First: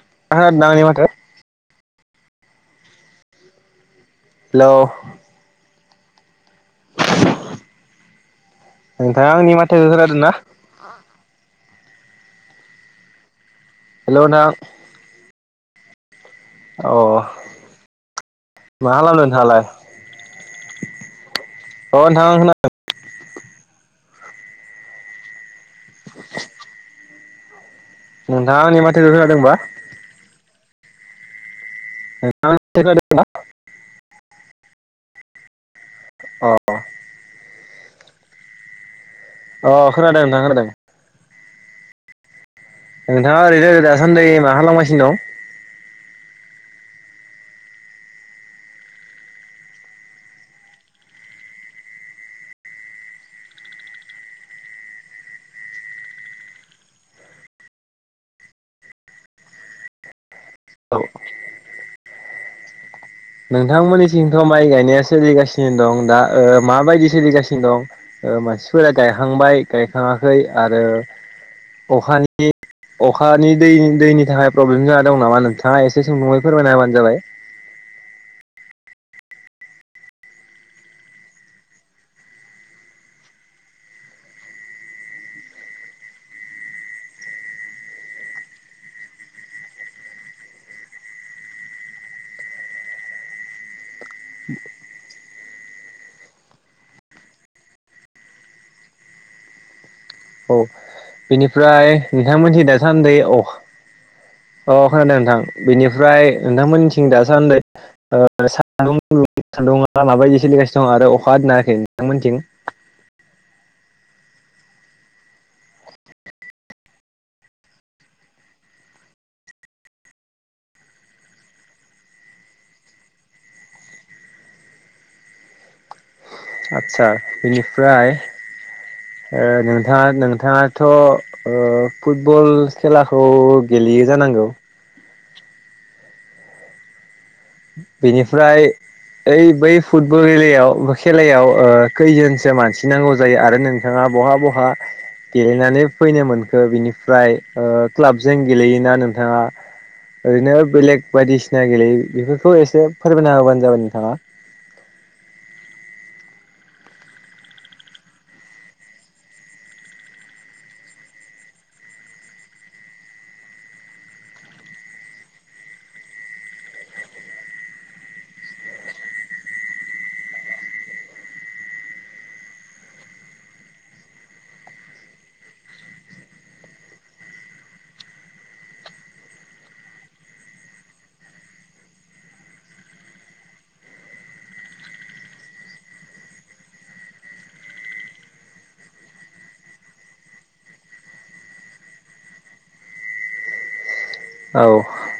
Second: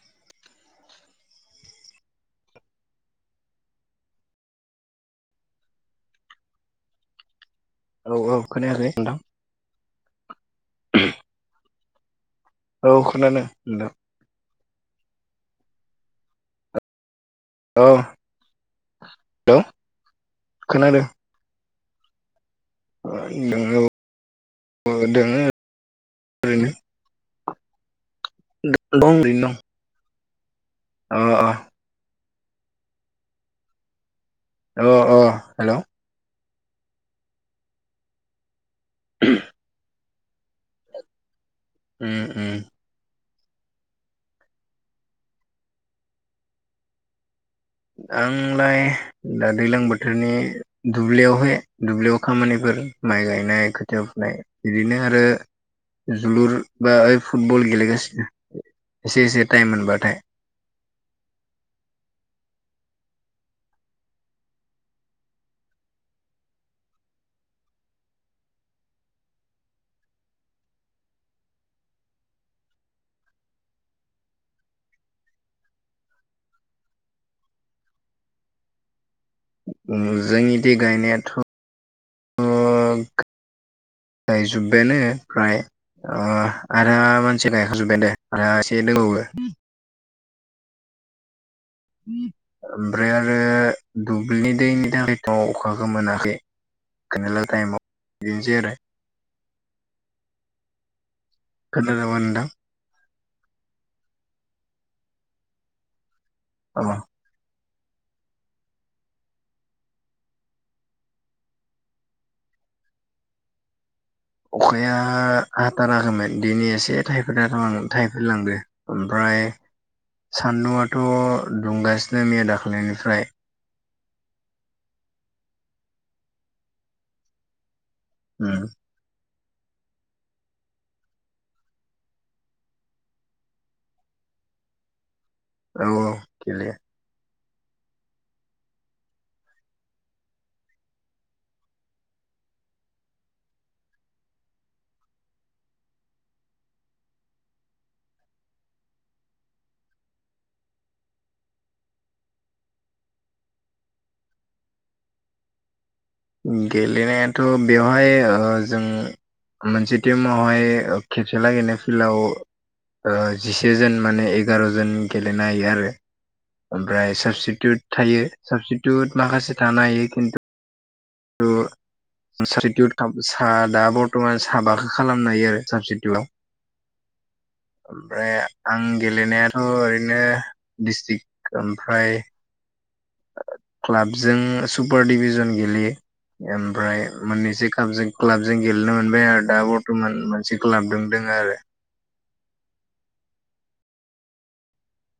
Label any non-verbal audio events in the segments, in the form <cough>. <unintelligible> <unintelligible> <unintelligible> औ औ खोनायाखै नोंथां नोंथाङा <unintelligible> औ खोनानो हेल' न्थां ओह औ हेल' नोंथाङालाय खोनादों अ नोंथां <unintelligible> नोंथाङा आंनि दं माथोखो ओरैनो दं खोनादोंबा <unintelligible> <unintelligible> अ अ हेल' अह अह खोनादों नोंथां खोनादों उम उम नोंथाङा ओरैनोरे दासान्दि मा खालाम गासिनो दं आंलाय दा दैलां बोथोरनि दुब्लियावहाय दुब्लियाव खामानिफोर माइ गायनाय खोथिया फुनाय बिदिनो आरो जोलुर बा ओइ फुटबल गेलेगासिनो एसे एसे टाइम मोनबाथाय औ नोंथांमोननिसिंथ' माइ गायनाया सोलिगासिनो दं दा ओ माबायदि सोलिगासिनो दं ओ मानसिफोरा गायखांबाय गायखाङाखै आरो अखानि अखानि दै दैनि थाखाय प्रब्लेम जाना दं नामा नोंथाङा एसे सुंदुङै फोरमायना होबानो जाबाय <inaudible> जोंनिदि गायनायाथ' गायजोब्बायानो फ्राय ओ आरो मानसि गायखांजोब्बाय दे आरो एसे दंबावो ओमफ्राय आरो दुब्लिनि दैनि थाखायथ' अखाखो मोनाखै <unintelligible> औ बिनिफ्राय खोनादोंबा नोंथां नोंथांमोनथि दासान्दै अ अ खोनादों नोंथां बेनिफ्राय अ नोंथांमोननिथिं दासान्दै <unintelligible> माबायदि सोलिगासिनो दङ' आरो अखा दोनाखै नोंथांमोनथिं? <inaudible> अखाया हाथाराखैमोन दिनि एसे थाइफ्रिना <unintelligible> थाइफ्रि लांदो ओमफ्राय <unintelligible> सान्दुंआथ' दुंगासिनो मैया दाख्लैनिफ्राय। आच्छा बिनिफ्राय उम ओ नोंथाङा नोंथाङाथ' ओ फुटब'ल खेलाखौ गेलेयो जान नांगौ। औ औ गेलेयो। बेनिफ्राय ओइ बै फुटबल गेलेयाव खेलायाव खैजोनसो मानसि नांगौ जायो आरो नोंथाङा बहा बहा गेलेनानै फैनो मोनखो बिनिफ्राय ओ क्लाबजों गेलेयोना नोंथाङा? ओरैनो बेलेग बायदिसिना गेलेयो बेफोर थ' एसे फोरमायना होबानो जाबाय नोंथाङा। गेलेनायाथ' बेवहाय ओ जों मोनसे टिमावहाय खेबसे लागैनो फिलाव ओ जिसे जोन माने एगार'जन गेलेनो हायो आरो ओमफ्राय साबस्टिटिउट थायो साबस्टिटिउट माखासे थानो हायो खिन्थु <unintelligible> <unintelligible> सा दा बर्तमान साबाखो खालामनो हायो आरो साबस्टिटिउटआव। <inaudible> ओमफाय आं गेलेनायाथ' ओरैनो डिस्ट्रिक ओमफ्राय क्लाबजों सुपार दिभिजन गेलेयो। एमफ्राय मोननैसो कापजों क्लाबजों गेलेनो मोनबाय आरो दा बर्त'मान मोनसे क्लाब दों दों <unintelligible> आरो। औ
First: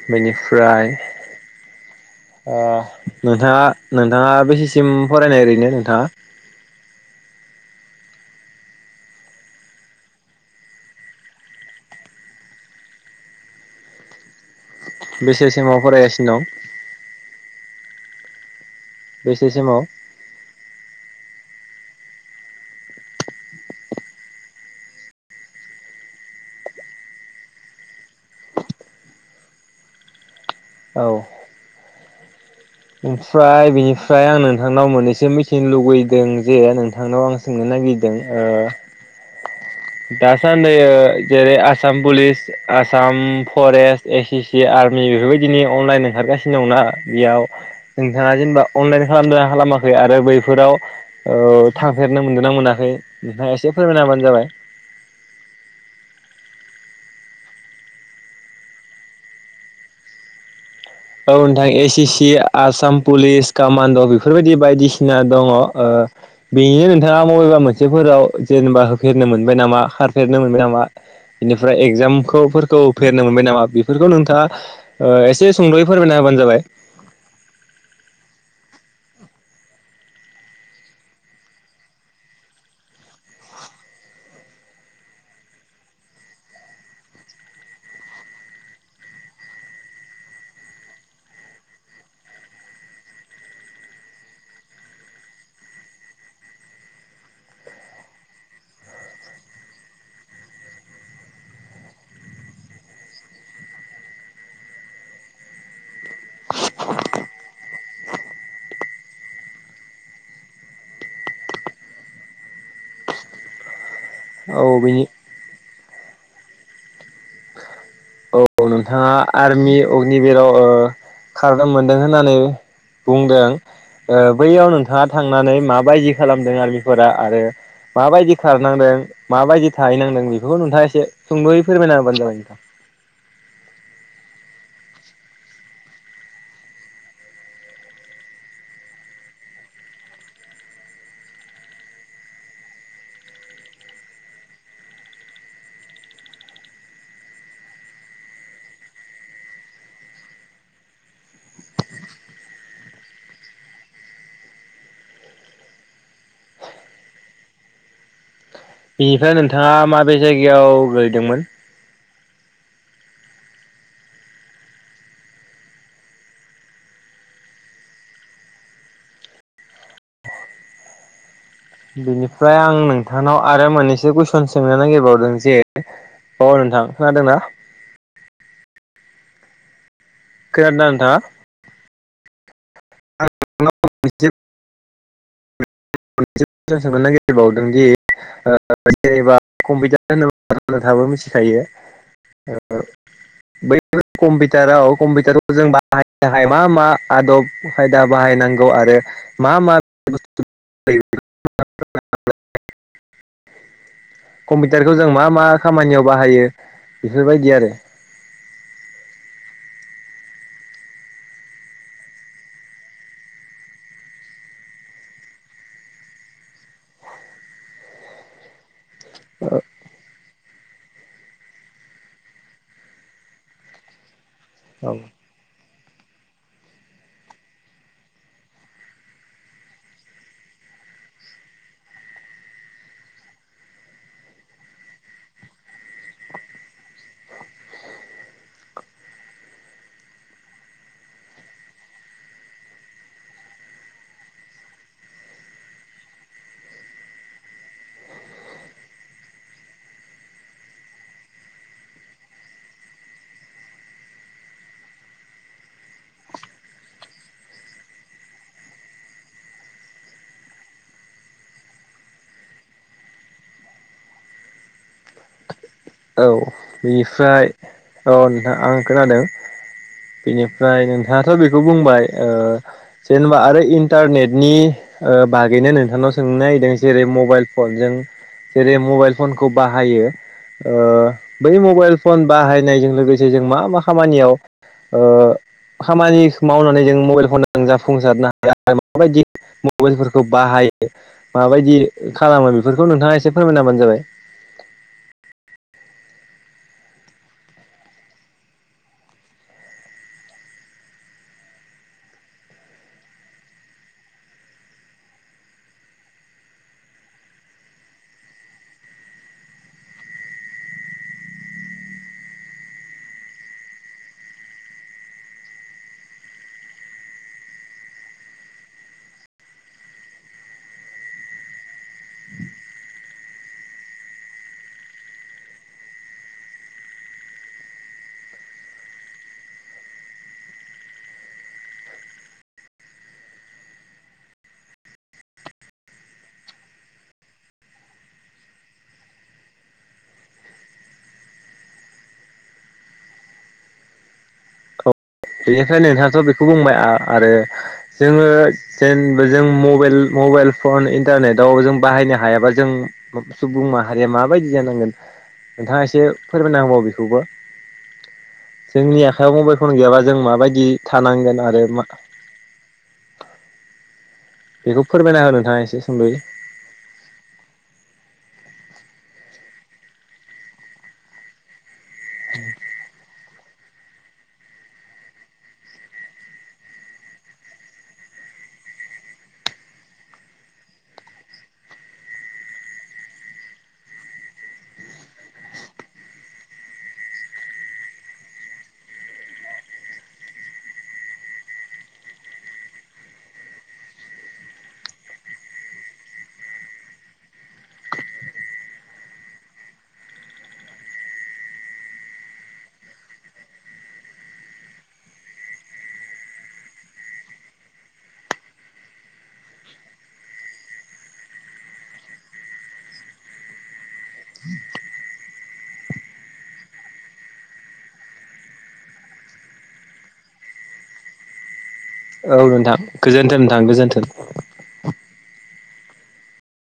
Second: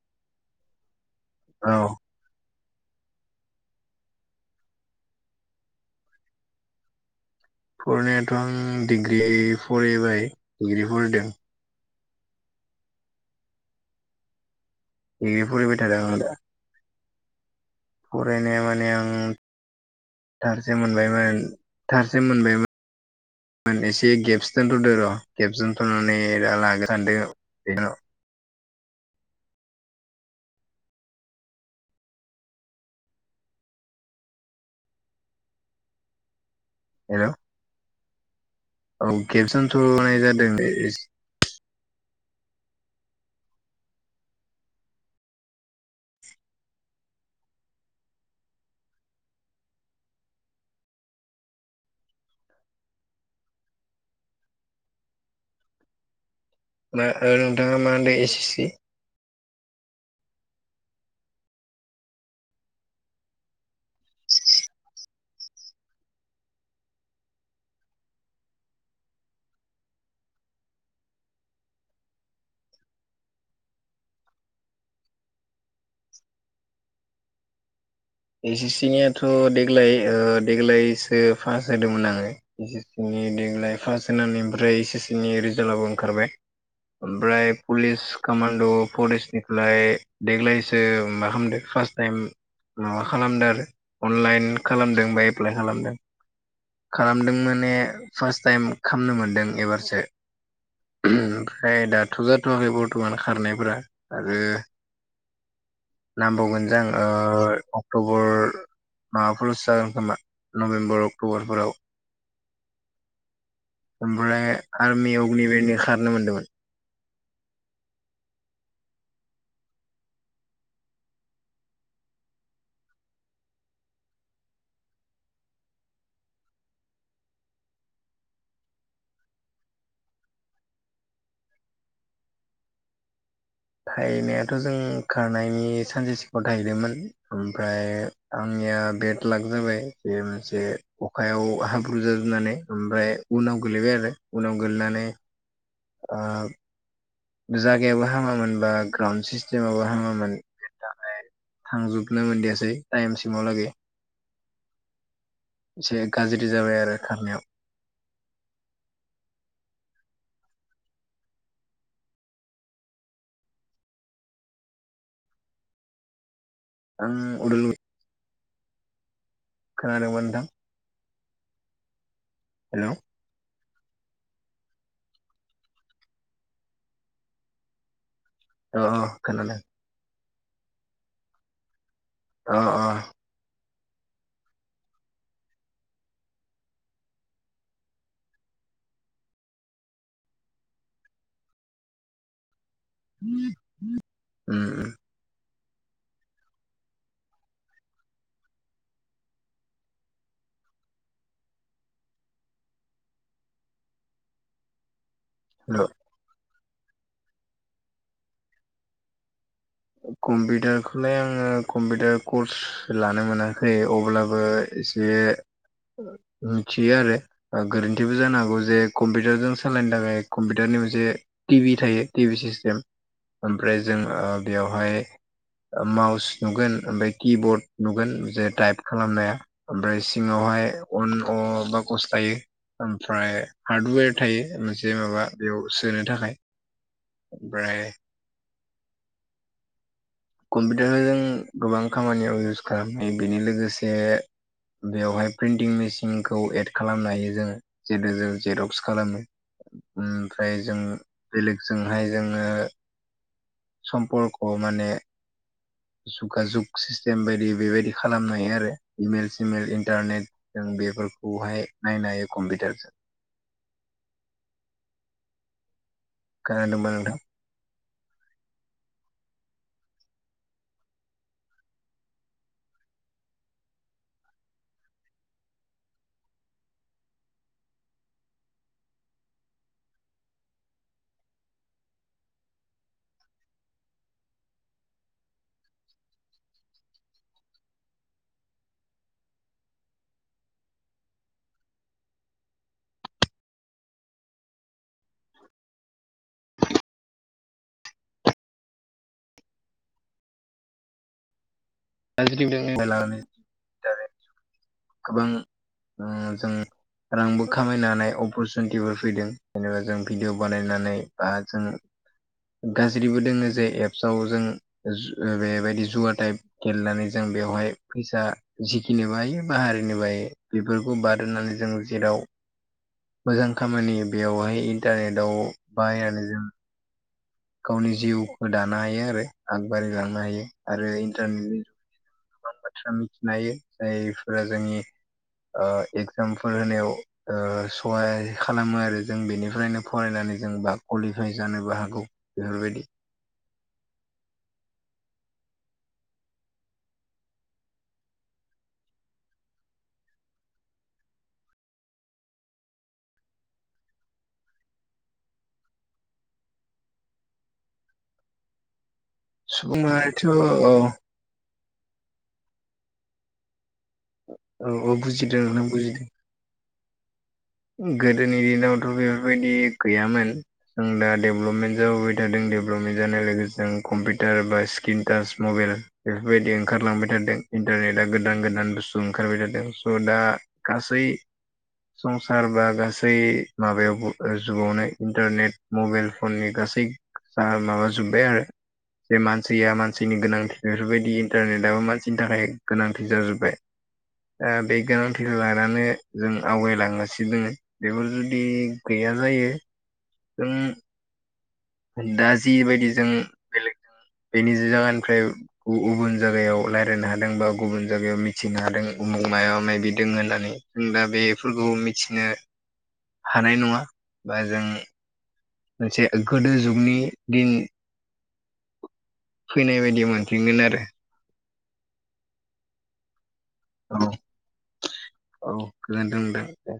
बेनिफ्राय औ। ओ नोंथाङा नोंथाङा बेसेसिम फरायनाय ओरैनो नोंथाङा? फरायनायाथ' आं डिग्रि फरायबाय डिग्रि फरायदों। डिग्रि फरायबाय बेसेसेमाव थादों आं दा फरायगासिनो दं? फरायनाया माने आं बेसे सिमाव दारजे मोनबायमोन। थारसेम मोनबायमोन आं एसे गेबस दोनथ'दो र' गेबस दोनथ'नानै दा लागोन सानदों बे <unintelligible> औ ओमफ्राय बिनिफ्राय आं नोंथांनाव मोननैसो मिथिनो लुबैदों जे हेल' नोंथांनाव आं सोंनो नागिर दों ओ। औ गेबस दासानदै ओ जेरै Assam police Assam forest S C army बेफोरबायदिनि अनलाइन ओंखारगासिनो दंना बेयाव नोंथाङा जेनेबा अनलाइन खालामदों खालामाखै आरो बैफोराव थांफेरनो मोनदों मोनाखै नोंथाङा एसे फोरमायनाबानो जाबाय। नोंथाङा मा होनदो एसे सि औ नोंथां ए सि सि आसाम पुलिस कामान्ड' बेफोरबायदि बायदिसिना दङ ओ बेनो नोंथाङा बबेबा मोनसेफोराव जेनेबा होफेरनो मोनबाय नामा खारफेरनो मोनबाय नामा? बेनिफ्राय एगजामफोरखौ होफेरनो मोनबाय नामा बेफोरखौ नोंथाङा एसे सुंद'यै फोरमायना होबानो जाबाय। एस एस सि नियाथ' देग्लाय देग्लायसो पास जादोंमोन आङो एस एस सि नि देग्लाय फास्ट होनानै ओमफ्राय इस एस सि नि रिजाल्टआबो ओंखारबाय। ओमफ्राय पुलिस कामान्ड' फरेस्टनिफ्राय देग्लायसो मा खालामदों फार्स्ट टाइम माबा खालामदों आरो अनलाइन खालामदों बा एप्लाइ खालामदों। खालामदों माने फार्स्ट टाइम खालामनो मोनदों एबारसो। ओहोम ओमफ्राय दाथ' जाथ'वाखै बर्थमान खारनायफोरा आरो नांबावगोन जां ओ अक्ट'बर माबाफोरावसो जागोन खोमा नभेम्बर अक्ट'बरफोराव। <inaudible> ओमफ्राय औ बेनि आर्मि अगनिभिरनि खारनो मोनदोंमोन। <inaudible> औ नोंथाङा आर्मि अगनिभिराव ओ खारनो मोनदों होननानै बुंदों ओ बैयाव नोंथाङा थांनानै माबायदि खालामदों आर्मिफोरा आरो माबायदि खारनांदों माबायदि थाहैनांदों बेफोरखौ नोंथाङा एसे सुंद'यै फोरमायना होबानो जाबाय नोंथां। थाहैनायाथ' जों खारनायनि सानसे सिङाव थाहैदोंमोन। ओमफ्राय आं या बेद लाक जाबाय जे मोनसे अखायाव हाब्रु जाजोबनानै मफ्राय उनाव गोलैबाय आरो उनाव गोलैनानै ओ जागायावबो हामामोन बा ग्राउन्ड सिस्टेमाबो हामामोन। थांजोबनो मोनदियासै टाइमसिमाव लागै। एसे गाज्रि जाबाय आरो खारनायाव। बिनिफ्राय नोंथाङा माबे जायगायाव गोलैदोंमोन? आं अदालगुर खोनादों बा नोंथां? बेनिफ्राय आं हेलौ नोंथांनाव आरो मोननैसो कुइसन सोंनो नागिरबावदों जे औ नोंथां खोनादोंना? अ खोनादों। खोनादों ना‌ नोंथांआ? अ अ। <unintelligible> <unintelligible> दाबो मिथिखायो। <inaudible> उम बै उम कम्पिउटाराव कम्पिउटार जों बाहायनो थाखाय मा मा आदब खायदा बाहायनांगौ आरो मा मा <unintelligible> कम्पिउटारखौ जों मा मा हेलौ खामानियाव बाहायो बेफोरबायदि आरो। कम्पिउटारखौलाय आङो कम्पिउटार कर्स लानो मोनाखै अब्लाबो एसे मिथियो आरो ओ गोरोन्थिबो जानो हागौ जे कम्पिउटारजों सालायनो थाखाय कम्पिउटारनि मोनसे टिभि थायो टिभि सिस्टेम ओमफ्राय जों बेवहाय औ माउस नुगोन ओमफाय किबर्ड नुगोन जे टाइप खालामनाया ओमफ्राय सिङावहाय अन अ बा गस्लायो ओमफ्रार हार्दवेर मोनसे माबा बेव सोनो थाखाय ओमफ्राय कम्पिउटारखो जों गोबां खामानियाव इउस खालामनाय बेनि लोगोसे बेवहाय प्रिन्टिं मेसिनखौ एड खालामनो हायो जोङो जेथु जों जेरक्स खालामो। ओमफ्राय जों बेलेगजोंहाय जोङो सम्पर्क माने जुगा जुग सिस्टेम बायदि बेबायदि खालामनो हायो आरो इमेल सिमेल इन्टारनेट जों बे बेफोरखौहाय नायनो हायो कम्पिटारजो। <inaudible> औ बेनिफ्राय औ नोंथां आं खोनादों। बेनिफ्राय नोंथाङाथ' बेखौ बुंबाय ओ जेनेबा आरो इन्टारनेटनि ओ बागैनो नोंथांनाव सोंनो नागिरदों जेरै मबाइल फनजों जेरै मबाइल फनखौ बाहायो ओ बै मबाइल फन बाहायनायजों लोगोसे जों मा मा खामानियाव ओ खामानि मावनानै जों मबाइल फनदो जाफुंसारनो हायो माबायदि मबाइलफोरखौ बाहाय माबायदि खालामो बेफोरखौ नोंथाङा एसे फोरमायनाहोबानो जाबाय। <unintelligible> गोबां उम जों रांबो खामायनो हानाय अपरसुनिटिफोर फैदों जेनेबा जों भिडिअ' बानायनानै बा जों गाज्रिबो दोङो जे एप्सआव जों जु बेबायदि जुवा टाइप गेलेनानै जों बेवहाय फैसा जिखिनि हायो बा हारिनि बायो बेफोरखौ बादहोनानै जों जेराव मोजां खामानि बेयावहाय इन्टारनेटआव बाहायनानै जों गावनि जिउखो दानो हायो आरो आगबारिलांनो हायो आरो इन्टारनेटनि गोबां बाथ्रा मिथिनो हायो जायफोरा जोंनि ओ एगजामपोल होनायाव ओ सहाय खालामो आरो जों बेनिफ्रायनो फरायनानै जों बा कलिफाइ जानोबो हागौ बेफोरबायदि। औ बेनिफ्राय नोंथांआथ' बेखौ बुंबाय आ आरो जोङो जेनबो जों मबाइल- मबाइल फन इन्टारनेटआव जों बाहायनो हायाबा जों सुबुं माहारिया माबायदि जानांगोन। नोंथाङा एसे फोरमायनाहोबाव बेखौबो जोंनि आखायाव मबाइल फन सुबुं गैयाबा जों माहारियाथ' माबायदि औ थानांगोन आरो मा औ बेखौ औ फोरमायना हो बुजिदों नोंथाङा नोंथां एसे बुजिदों सुंद'यै। गोदोनि दिनावथ' बेफोरबायदि गैयामोन जों दा डेभलपमेन्ट जाबोबाय थादों डेभेलपमेन्ट जानाय लोगोसे जों कम्पिउटार बा स्क्रिन टाच मबेल बेफोरबायदि ओंखारलांबाय थादों इन्टारनेटा गोदान- गो दान बुस्तु ओंखारबाय थादों स' दा गासै सारबा गासै माबायावबो ओ जुआवनो इन्टारनेट मबेल फननि गासै जाहाल माबाजुब्बाय आरो जे मानसिया मानसिनि गोनांथि बेफोरबायदि इन्टारनेटआबो मानसिनि थाखाय गोनांथि जाजोब्बाय। ओ बे गोनांथिखौ लानानै जों आवगायलांङोसि नो दोङो बेफोर जुदि गैया जायो जों दा जिबायदि जों बेलेग बेनि जायगानिफ्राय गु गुबुन जायगायाव रायलायनो हादों बा गुबुन जायगायाव मिथिनो हादों। उमुग मायबा मायबि दोङो होननानै जों दा बेफोरखौ मिथिनो हानाय नङा बा जों मोनसे गोदो जुगनि दिन फैनाय बायदि मोनफिनगोन आरो। औ नोंथां गोजोनथों नोंथां औ गोजोनथों औ गोजोन्थों दे दे